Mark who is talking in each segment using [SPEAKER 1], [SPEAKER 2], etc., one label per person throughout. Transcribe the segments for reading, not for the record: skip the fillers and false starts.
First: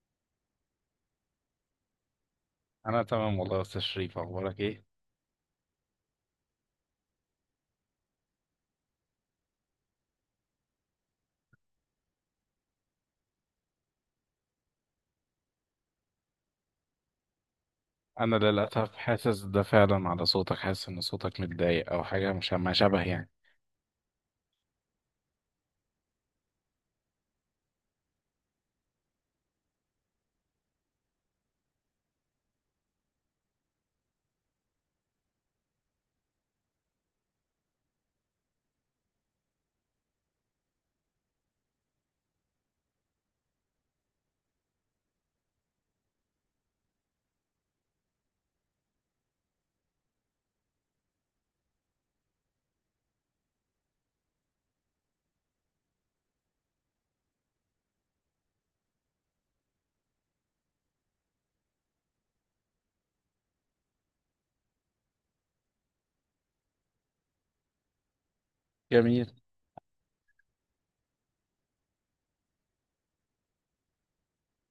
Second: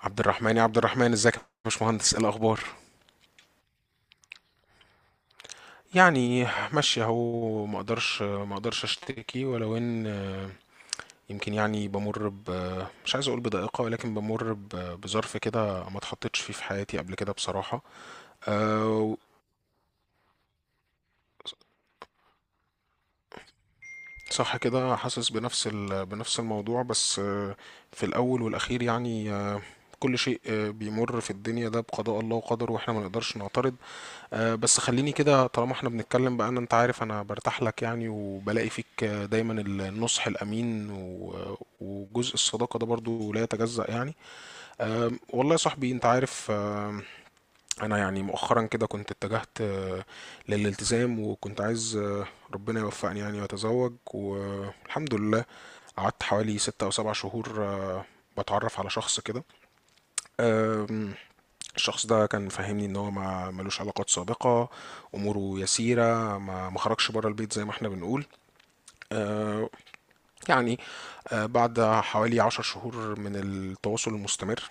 [SPEAKER 1] عبد الرحمن، يا عبد الرحمن، ازيك يا باشمهندس؟ ايه الاخبار؟
[SPEAKER 2] انا تمام والله يا استاذ شريف اخبارك ايه؟
[SPEAKER 1] يعني ماشي اهو، ما اقدرش اشتكي، ولو ان يمكن يعني بمر ب مش عايز اقول بضائقه، ولكن بظرف كده ما اتحطتش فيه في حياتي قبل كده بصراحه.
[SPEAKER 2] انا للاسف
[SPEAKER 1] آه،
[SPEAKER 2] حاسس ده فعلا على صوتك، حاسس ان صوتك متضايق او حاجه مش ما شبه يعني.
[SPEAKER 1] صح كده، حاسس بنفس الموضوع، بس في الاول والاخير يعني كل شيء بيمر في الدنيا ده بقضاء الله وقدره، واحنا ما نقدرش نعترض. أه بس خليني كده طالما احنا بنتكلم بقى، ان انت عارف انا برتاح لك يعني، وبلاقي فيك دايما النصح الامين وجزء الصداقة ده برضو لا يتجزأ يعني. أه والله يا صاحبي انت عارف. أه، انا يعني مؤخرا كده كنت اتجهت أه للالتزام، وكنت عايز أه ربنا يوفقني يعني واتزوج والحمد لله. قعدت حوالي 6 او 7 شهور أه بتعرف على شخص كده. آم، الشخص ده كان فاهمني ان هو ما ملوش علاقات سابقة، اموره يسيرة، ما خرجش بره البيت زي ما احنا بنقول.
[SPEAKER 2] جميل.
[SPEAKER 1] آه، يعني بعد حوالي 10 شهور من التواصل المستمر،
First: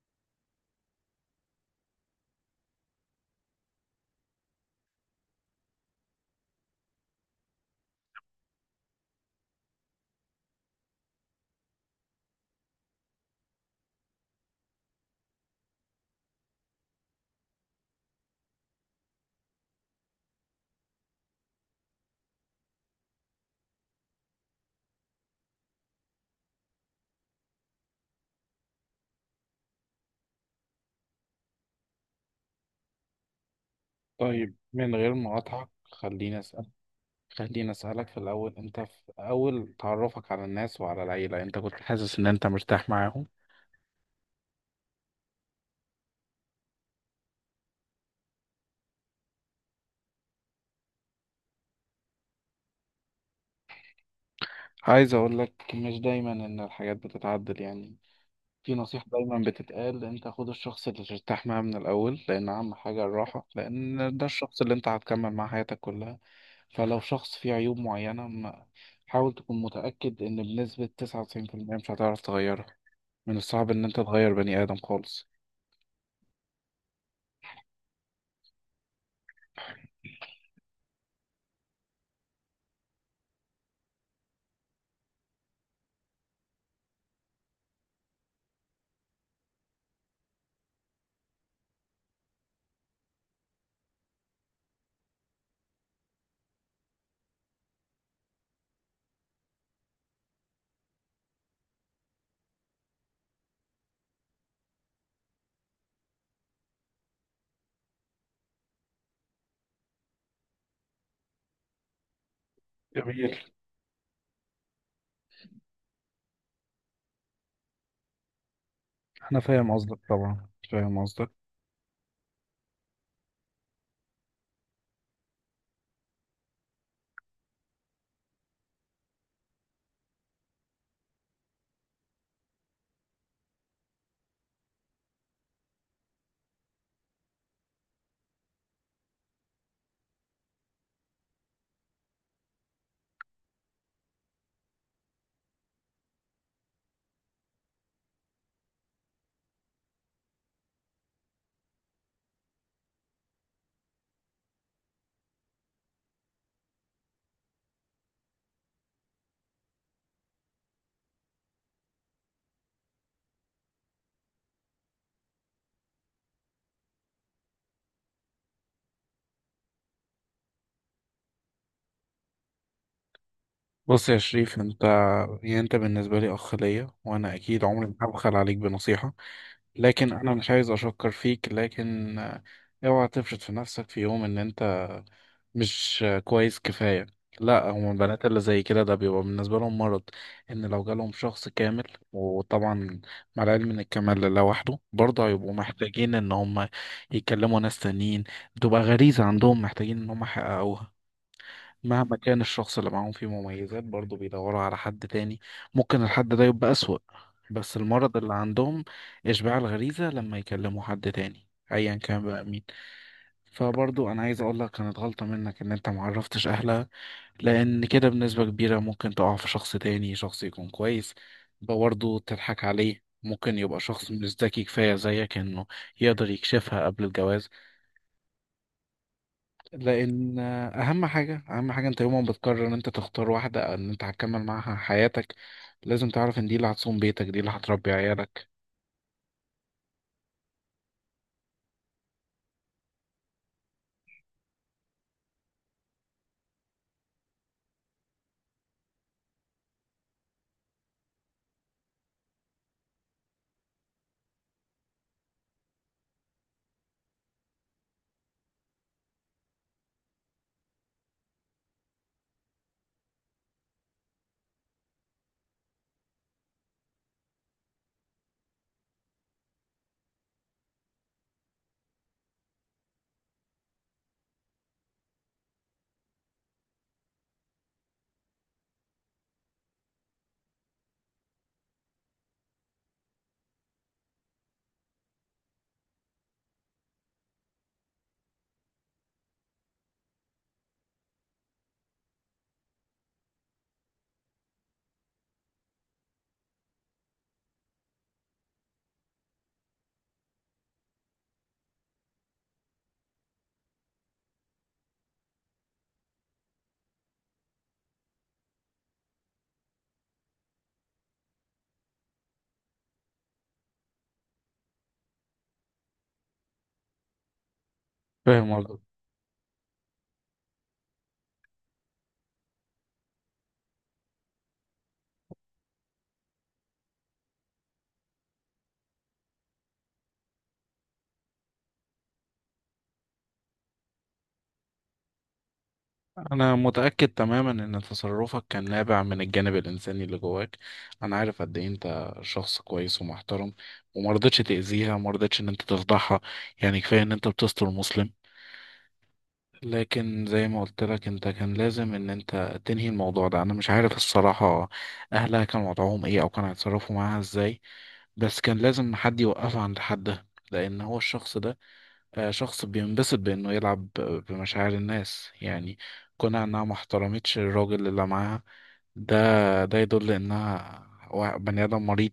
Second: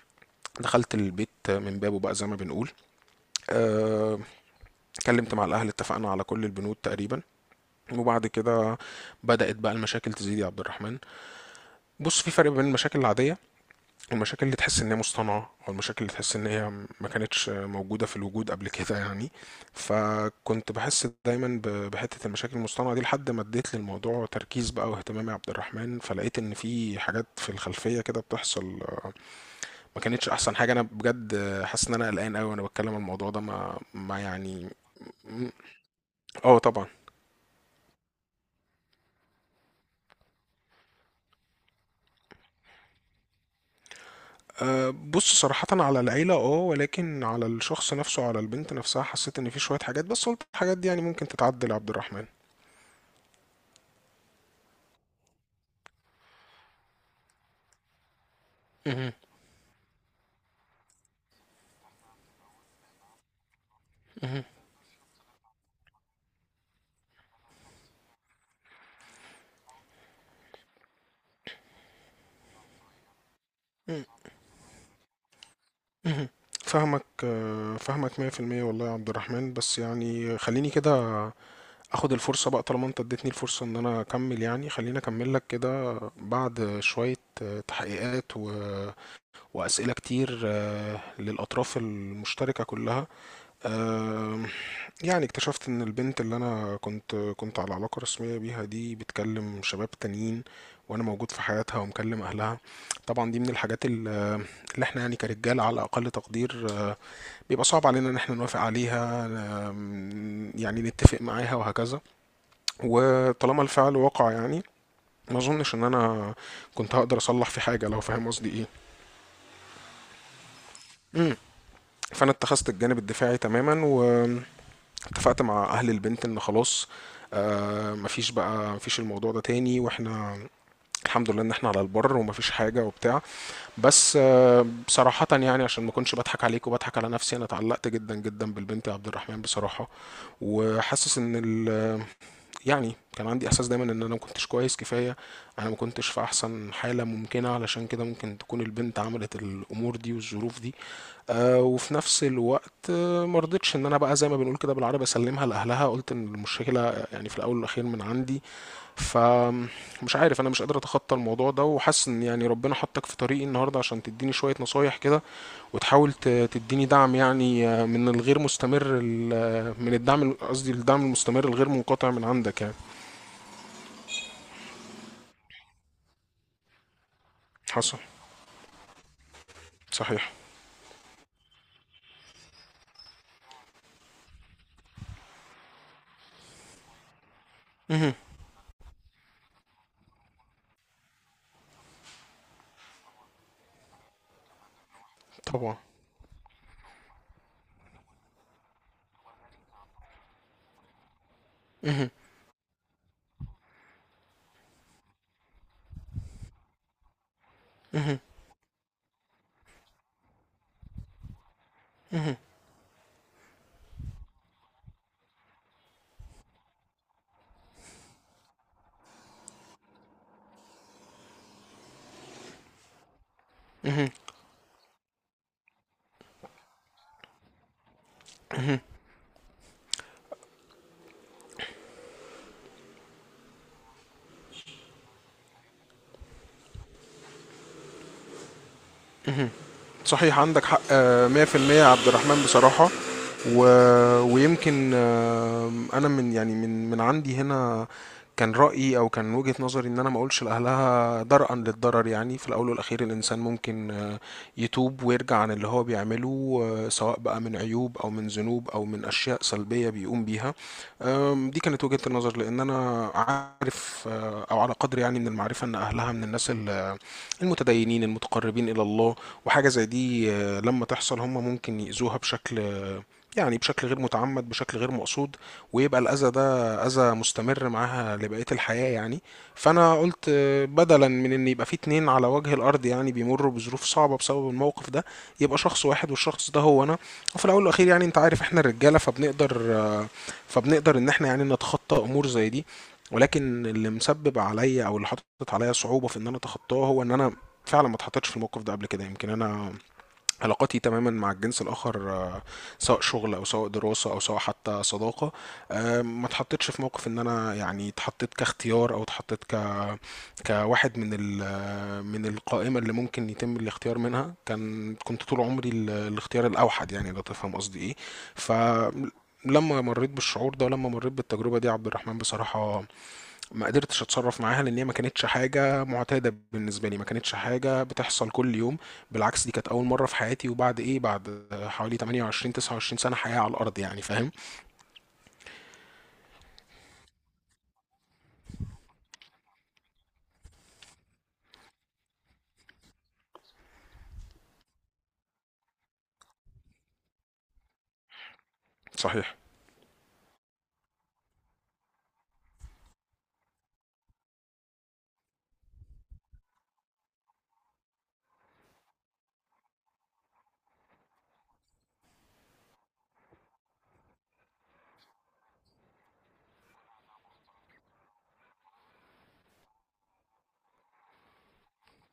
[SPEAKER 1] دخلت البيت من بابه بقى زي ما بنقول. آه، اتكلمت مع الاهل، اتفقنا على كل البنود تقريبا، وبعد كده بدأت بقى المشاكل تزيد يا عبد الرحمن. بص، في فرق بين المشاكل العادية، المشاكل اللي تحس ان هي مصطنعه، او المشاكل اللي تحس ان هي ما كانتش موجوده في الوجود قبل كده يعني. فكنت بحس دايما بحته المشاكل المصطنعه دي، لحد ما اديت للموضوع تركيز بقى واهتمام يا عبد الرحمن، فلقيت ان في حاجات في الخلفيه كده بتحصل. ما كانتش احسن حاجه، انا بجد حاسس ان انا قلقان قوي وانا بتكلم عن الموضوع ده. ما
[SPEAKER 2] طيب،
[SPEAKER 1] يعني.
[SPEAKER 2] من غير
[SPEAKER 1] م-
[SPEAKER 2] مقاطعة
[SPEAKER 1] اه طبعا.
[SPEAKER 2] خليني اسالك في الاول، انت في اول تعرفك على الناس وعلى العيله انت كنت حاسس ان انت مرتاح معاهم؟
[SPEAKER 1] أه بص، صراحة على العيلة اه، ولكن على الشخص نفسه على البنت نفسها، حسيت ان في شوية حاجات، بس قلت الحاجات دي يعني ممكن تتعدل يا عبد الرحمن.
[SPEAKER 2] عايز اقول لك، مش دايما ان الحاجات بتتعدل يعني. في نصيحة
[SPEAKER 1] مهم.
[SPEAKER 2] دايما بتتقال، انت خد الشخص اللي ترتاح معاه من الأول، لأن أهم حاجة الراحة، لأن ده
[SPEAKER 1] مهم.
[SPEAKER 2] الشخص اللي انت هتكمل معاه حياتك كلها. فلو شخص فيه عيوب معينة حاول تكون متأكد إن بنسبة 99% مش هتعرف تغيرها. من الصعب إن انت
[SPEAKER 1] مم.
[SPEAKER 2] تغير بني آدم خالص.
[SPEAKER 1] مهم. فاهمك فاهمك 100% والله يا عبد الرحمن، بس يعني خليني كده اخد الفرصة بقى، طالما انت اديتني الفرصة ان انا اكمل يعني، خليني اكمل لك كده. بعد شوية تحقيقات واسئلة كتير للاطراف المشتركة كلها. آم، يعني اكتشفت ان البنت اللي انا كنت على علاقة رسمية بيها دي، بتكلم شباب تانيين، وانا موجود في حياتها ومكلم اهلها. طبعا دي من اللي احنا يعني كرجالة على اقل تقدير بيبقى صعب علينا ان احنا نوافق عليها. يعني نتفق معاها وهكذا،
[SPEAKER 2] جميل.
[SPEAKER 1] وطالما الفعل وقع يعني، ما اظنش ان انا كنت هقدر اصلح في حاجة، لو فاهم قصدي ايه.
[SPEAKER 2] أنا فاهم قصدك، طبعا فاهم قصدك.
[SPEAKER 1] مم. فانا اتخذت الجانب الدفاعي تماما، و اتفقت مع اهل البنت ان خلاص. آه مفيش بقى، مفيش الموضوع ده تاني، واحنا الحمد لله ان احنا على البر، ومفيش حاجه وبتاع. بس آه بصراحه يعني عشان ما اكونش بضحك عليك وبضحك على نفسي، انا اتعلقت جدا جدا بالبنت يا عبد الرحمن بصراحه. وحاسس ان يعني كان عندي احساس دايما ان انا ما كنتش كويس كفايه، انا ما كنتش في احسن حاله ممكنه، علشان كده ممكن تكون البنت عملت الامور دي والظروف دي. آه وفي نفس الوقت آه ما رضيتش ان انا بقى زي ما بنقول كده بالعربي اسلمها لاهلها، قلت ان المشكله يعني في الاول والاخير من عندي. فمش عارف، انا مش قادر اتخطى الموضوع ده، وحاسس ان يعني ربنا حطك في طريقي النهارده، عشان تديني شويه نصايح كده، وتحاول تديني دعم يعني من الغير مستمر من الدعم، قصدي الدعم المستمر الغير منقطع من عندك يعني.
[SPEAKER 2] بص يا شريف، انت يعني انت بالنسبة لي اخ ليا، وانا اكيد عمري ما
[SPEAKER 1] حصل.
[SPEAKER 2] هبخل عليك بنصيحة. لكن
[SPEAKER 1] صحيح.
[SPEAKER 2] انا مش عايز اشكر فيك، لكن اوعى تفرط في نفسك في يوم ان انت مش كويس كفاية. لا، هم
[SPEAKER 1] مهم.
[SPEAKER 2] البنات اللي زي كده ده بيبقى بالنسبة لهم مرض، ان لو جالهم شخص كامل. وطبعا، مع العلم ان الكمال لوحده، برضه هيبقوا
[SPEAKER 1] طبعا.
[SPEAKER 2] محتاجين ان هم يكلموا ناس تانيين. بتبقى غريزة عندهم محتاجين ان هم يحققوها.
[SPEAKER 1] مهم.
[SPEAKER 2] مهما كان الشخص اللي معاهم فيه مميزات، برضه بيدوروا على حد تاني. ممكن الحد ده يبقى أسوأ، بس المرض
[SPEAKER 1] مهم.
[SPEAKER 2] اللي عندهم إشباع الغريزة، لما يكلموا حد تاني أيا كان
[SPEAKER 1] مهم.
[SPEAKER 2] بقى. فبرضو انا عايز اقول لك، كانت غلطة منك ان انت معرفتش اهلها، لان كده بنسبة كبيرة ممكن تقع في شخص تاني، شخص يكون كويس برضو تضحك عليه. ممكن يبقى
[SPEAKER 1] مهم.
[SPEAKER 2] شخص مش ذكي كفاية زيك، انه يقدر يكشفها قبل الجواز. لان اهم حاجة، اهم حاجة، انت يوم ما بتقرر ان انت تختار واحدة او ان انت هتكمل معاها حياتك، لازم تعرف ان دي اللي هتصوم بيتك، دي اللي هتربي عيالك.
[SPEAKER 1] صحيح عندك حق 100% يا عبد الرحمن بصراحة. و... ويمكن انا من يعني من عندي هنا، كان رأيي او كان وجهة نظري ان انا ما اقولش لاهلها درءا للضرر، يعني في الاول والاخير الانسان ممكن يتوب ويرجع عن اللي هو بيعمله سواء بقى من عيوب، او من ذنوب، او من اشياء سلبيه بيقوم بيها. دي كانت وجهه النظر، لان انا عارف او على قدر يعني من المعرفه، ان اهلها من المتدينين المتقربين الى الله. وحاجه زي دي لما تحصل، هم ممكن يأذوها بشكل يعني بشكل غير متعمد، بشكل غير مقصود، ويبقى الأذى ده أذى مستمر معاها لبقية الحياة يعني. فأنا قلت بدلا من إن يبقى في اتنين على وجه الأرض يعني بيمروا بظروف صعبة بسبب الموقف ده، يبقى شخص واحد، والشخص ده هو أنا. وفي الاول والاخير يعني انت عارف، احنا الرجاله فبنقدر، فبنقدر ان احنا يعني نتخطى امور زي دي. ولكن اللي مسبب عليا، او اللي حاطط عليا صعوبه في ان انا اتخطاه، هو ان انا فعلا ما اتحطيتش في الموقف ده قبل كده. يمكن انا علاقاتي تماما مع الجنس الآخر سواء شغل، أو سواء دراسة، أو سواء حتى صداقة، ما اتحطيتش في موقف إن أنا يعني اتحطيت كاختيار، أو اتحطيت ك كواحد من من القائمة اللي ممكن يتم الاختيار منها. كان كنت طول عمري الاختيار الأوحد يعني، لو تفهم قصدي إيه.
[SPEAKER 2] فاهم.
[SPEAKER 1] فلما مريت بالشعور ده، ولما مريت بالتجربة دي عبد الرحمن بصراحة، ما قدرتش اتصرف معاها، لان هي ما كانتش حاجه معتاده بالنسبه لي، ما كانتش حاجه بتحصل كل يوم. بالعكس، دي كانت اول مره في حياتي، وبعد ايه، بعد حوالي 28 29 سنه حياه على الارض يعني، فاهم.
[SPEAKER 2] أنا متأكد تماما إن تصرفك كان نابع من الجانب الإنساني اللي جواك. أنا عارف قد إيه أنت شخص كويس ومحترم، ومرضتش تأذيها، مرضتش إن أنت تفضحها. يعني كفاية إن أنت بتستر مسلم.
[SPEAKER 1] صحيح.
[SPEAKER 2] لكن زي ما قلت لك، أنت كان لازم إن أنت تنهي الموضوع ده. أنا مش عارف الصراحة أهلها كان وضعهم إيه أو كانوا هيتصرفوا معاها إزاي، بس كان لازم حد يوقفها عند حدها. لأن هو الشخص ده شخص بينبسط بإنه يلعب بمشاعر الناس يعني. كونها إنها ما احترمتش الراجل اللي معاها ده، ده يدل إنها بني آدم مريض،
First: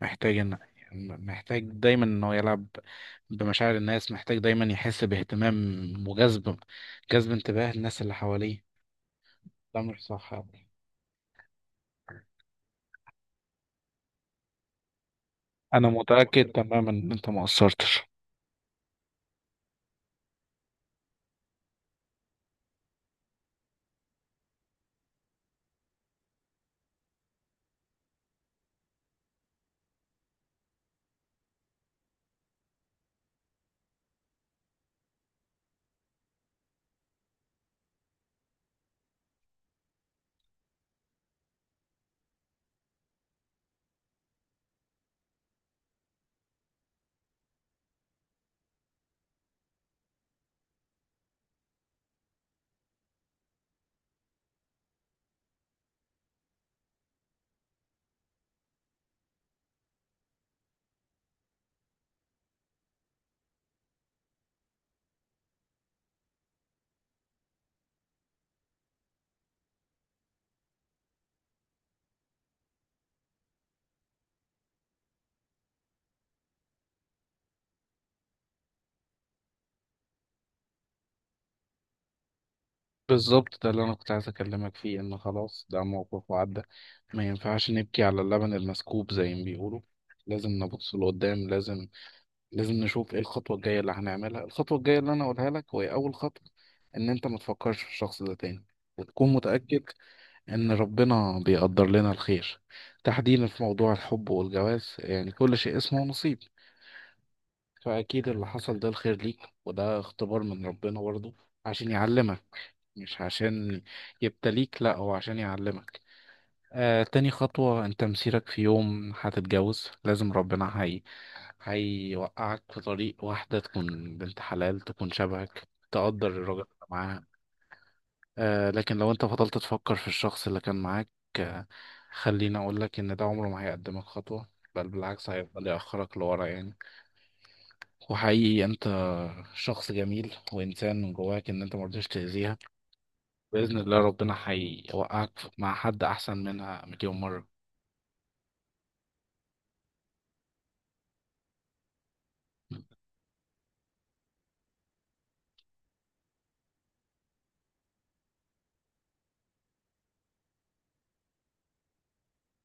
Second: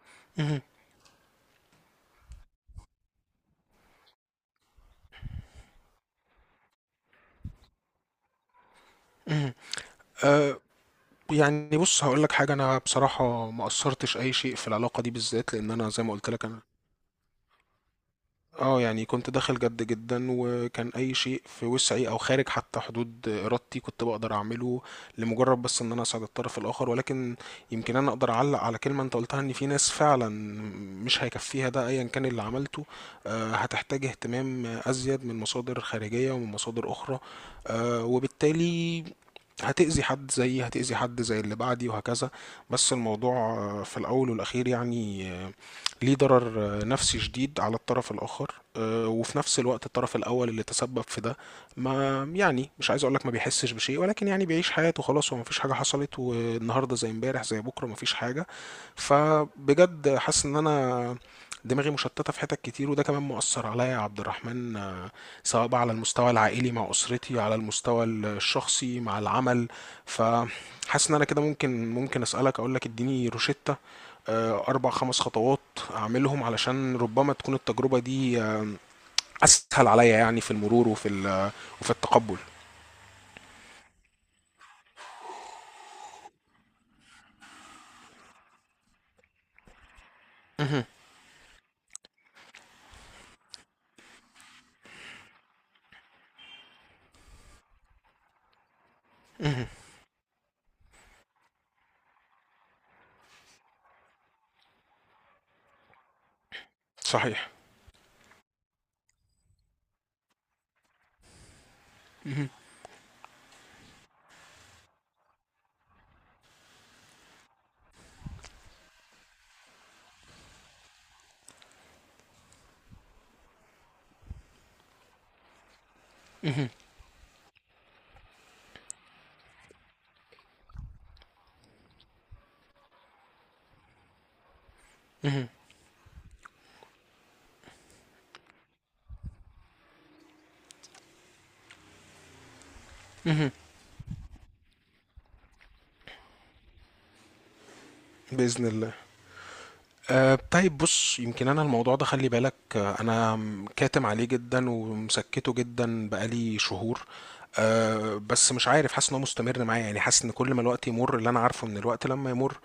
[SPEAKER 2] محتاج إن
[SPEAKER 1] مهم.
[SPEAKER 2] محتاج دايما إنه يلعب بمشاعر الناس، محتاج دايما يحس باهتمام وجذب جذب انتباه الناس اللي حواليه.
[SPEAKER 1] مهم.
[SPEAKER 2] ده مش صح أبدا.
[SPEAKER 1] أه يعني بص هقول لك حاجه، انا بصراحه ما اثرتش اي شيء في العلاقه دي بالذات، لان
[SPEAKER 2] أنا
[SPEAKER 1] انا زي ما قلت
[SPEAKER 2] متأكد
[SPEAKER 1] لك، انا
[SPEAKER 2] تماما إن أنت ما قصرتش.
[SPEAKER 1] اه يعني كنت داخل جد جدا، وكان اي شيء في وسعي او خارج حتى حدود ارادتي كنت بقدر اعمله، لمجرد بس ان انا اساعد الطرف الاخر. ولكن يمكن انا اقدر اعلق على كلمة انت قلتها، ان في ناس فعلا مش هيكفيها ده ايا كان اللي عملته، هتحتاج اهتمام ازيد من مصادر خارجية ومن مصادر اخرى، وبالتالي هتأذي حد زيي، هتأذي حد زي اللي بعدي، وهكذا. بس الموضوع في الأول والأخير يعني، ليه ضرر نفسي شديد على الطرف الآخر. وفي نفس الوقت الطرف الأول اللي تسبب في ده، ما يعني، مش عايز أقولك ما بيحسش بشيء، ولكن يعني بيعيش حياته، خلاص هو مفيش حاجة حصلت، والنهاردة زي امبارح زي بكرة، مفيش حاجة. فبجد حاسس إن أنا دماغي مشتتة في حتت كتير، وده كمان مؤثر عليا يا عبد الرحمن، سواء بقى على المستوى العائلي مع أسرتي، على المستوى الشخصي مع العمل. فحاسس إن أنا كده ممكن، ممكن أسألك، أقولك اديني روشتة 4 5 خطوات أعملهم، علشان ربما تكون التجربة دي أسهل عليا يعني، في المرور وفي التقبل.
[SPEAKER 2] بالظبط، ده اللي انا كنت عايز اكلمك فيه، ان خلاص ده موقف وعدى. ما ينفعش نبكي على اللبن المسكوب زي ما بيقولوا. لازم
[SPEAKER 1] مهم.
[SPEAKER 2] نبص لقدام، لازم نشوف ايه الخطوه الجايه اللي هنعملها. الخطوه الجايه اللي انا اقولها لك، وهي اول خطوه، ان انت ما تفكرش في الشخص ده تاني، وتكون
[SPEAKER 1] مهم.
[SPEAKER 2] متاكد ان ربنا بيقدر لنا الخير. تحديدا في موضوع الحب والجواز يعني كل شيء اسمه نصيب.
[SPEAKER 1] صحيح.
[SPEAKER 2] فأكيد اللي حصل ده الخير ليك، وده اختبار من ربنا برضه عشان يعلمك،
[SPEAKER 1] مهم.
[SPEAKER 2] مش عشان يبتليك، لا، هو عشان يعلمك. تاني خطوة، انت مسيرك في يوم هتتجوز، لازم ربنا هيوقعك في طريق واحدة تكون بنت حلال، تكون شبهك، تقدر الراجل اللي معاها. لكن لو انت فضلت تفكر في الشخص اللي كان معاك، آه خليني اقولك ان ده عمره ما هيقدمك خطوة، بل بالعكس هيفضل يأخرك لورا يعني. وحقيقي انت شخص جميل وانسان من جواك، ان انت ما رضيتش تاذيها. باذن الله ربنا هيوقعك مع حد احسن منها مليون مره.
[SPEAKER 1] بإذن الله. أه طيب بص، يمكن انا الموضوع ده، خلي بالك أه انا كاتم عليه جدا، ومسكته جدا بقالي شهور. أه بس مش عارف، حاسس ان هو مستمر معايا يعني، حاسس ان كل ما الوقت يمر، اللي انا عارفه ان الوقت لما يمر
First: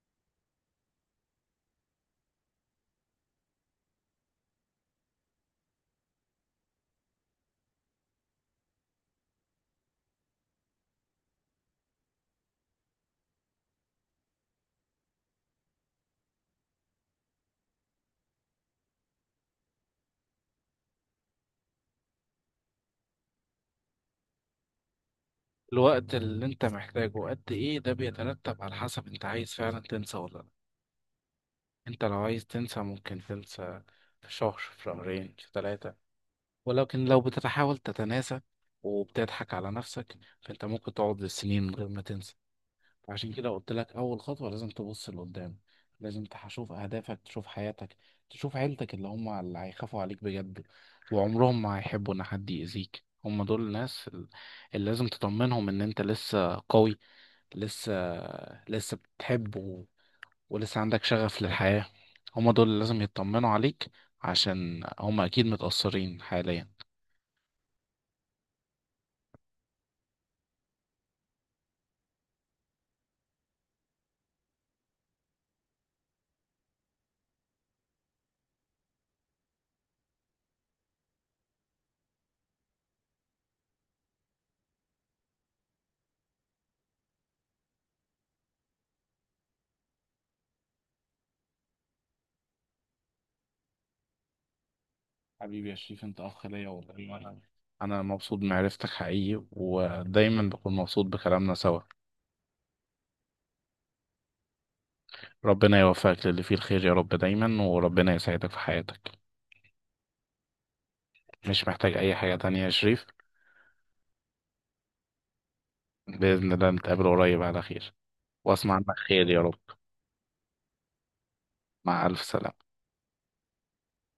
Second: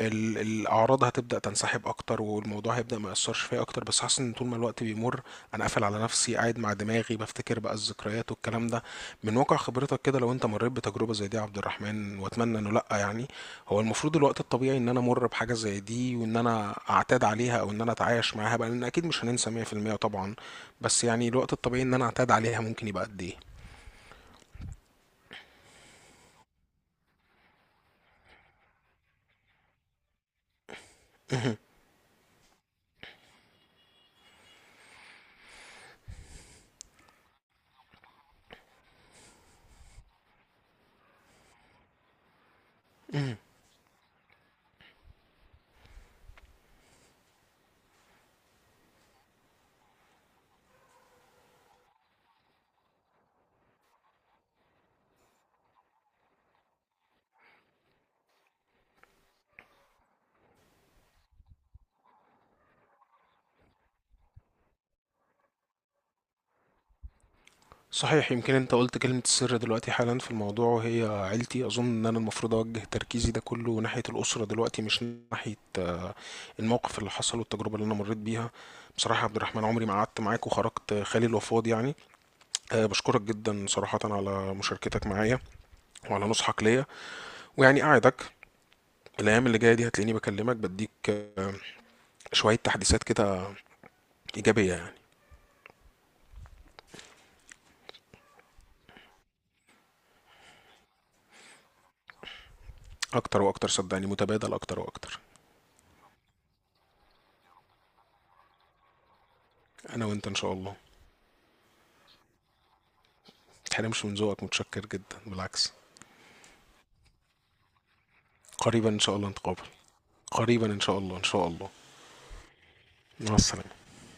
[SPEAKER 1] الاعراض هتبدا تنسحب اكتر، والموضوع هيبدا ما ياثرش فيا اكتر. بس حاسس ان طول ما الوقت بيمر، انا قافل على نفسي، قاعد مع دماغي، بفتكر بقى الذكريات والكلام ده. من واقع خبرتك كده، لو انت مريت بتجربه زي دي يا عبد الرحمن، واتمنى انه لا يعني، هو المفروض الوقت الطبيعي ان انا امر بحاجه زي دي وان انا اعتاد عليها، او ان انا اتعايش معاها بقى، لان اكيد مش هننسى 100% طبعا. بس يعني الوقت الطبيعي ان انا اعتاد عليها ممكن يبقى قد ايه؟
[SPEAKER 2] الوقت اللي انت محتاجه قد ايه، ده بيترتب على حسب انت عايز فعلا تنسى ولا لا. انت لو عايز تنسى، ممكن تنسى في شهر، في شهرين، في ثلاثة. ولكن لو بتحاول تتناسى وبتضحك على نفسك، فانت ممكن تقعد بالسنين من غير ما تنسى. عشان
[SPEAKER 1] مم.
[SPEAKER 2] كده قلت لك اول خطوه لازم تبص لقدام، لازم تشوف اهدافك، تشوف حياتك، تشوف عيلتك، اللي هم اللي هيخافوا عليك بجد، وعمرهم ما هيحبوا ان حد يأذيك. هم دول الناس اللي لازم تطمنهم ان انت لسه قوي، لسه لسه بتحب ولسه عندك شغف للحياه. هم دول اللي لازم يطمنوا عليك، عشان هم اكيد متأثرين حاليا.
[SPEAKER 1] صحيح، يمكن انت قلت كلمة السر دلوقتي حالا في الموضوع، وهي عيلتي. اظن ان انا المفروض اوجه تركيزي ده كله ناحية الاسرة دلوقتي، مش ناحية الموقف اللي حصل والتجربة اللي انا مريت بيها. بصراحة يا عبد الرحمن، عمري ما قعدت معاك وخرجت خالي الوفاض يعني. أه بشكرك جدا صراحة على مشاركتك معايا، وعلى نصحك ليا. ويعني أعدك الايام اللي جايه دي هتلاقيني بكلمك، بديك شويه تحديثات كده ايجابيه يعني.
[SPEAKER 2] حبيبي يا شريف، انت اخ ليا والله. أنا مبسوط بمعرفتك حقيقي، ودايما بكون مبسوط بكلامنا سوا.
[SPEAKER 1] اكتر واكتر صدقني، متبادل اكتر واكتر.
[SPEAKER 2] ربنا يوفقك للي فيه الخير يا رب دايما، وربنا يسعدك في حياتك.
[SPEAKER 1] انا وانت ان شاء الله.
[SPEAKER 2] مش محتاج أي حاجة تانية يا شريف.
[SPEAKER 1] متحرمش من ذوقك، متشكر جدا بالعكس.
[SPEAKER 2] بإذن الله نتقابل قريب على خير، وأسمع
[SPEAKER 1] قريبا
[SPEAKER 2] عنك
[SPEAKER 1] ان شاء الله
[SPEAKER 2] خير يا رب.
[SPEAKER 1] نتقابل. قريبا ان شاء الله، ان شاء الله.
[SPEAKER 2] مع ألف سلامة.
[SPEAKER 1] مع السلامه.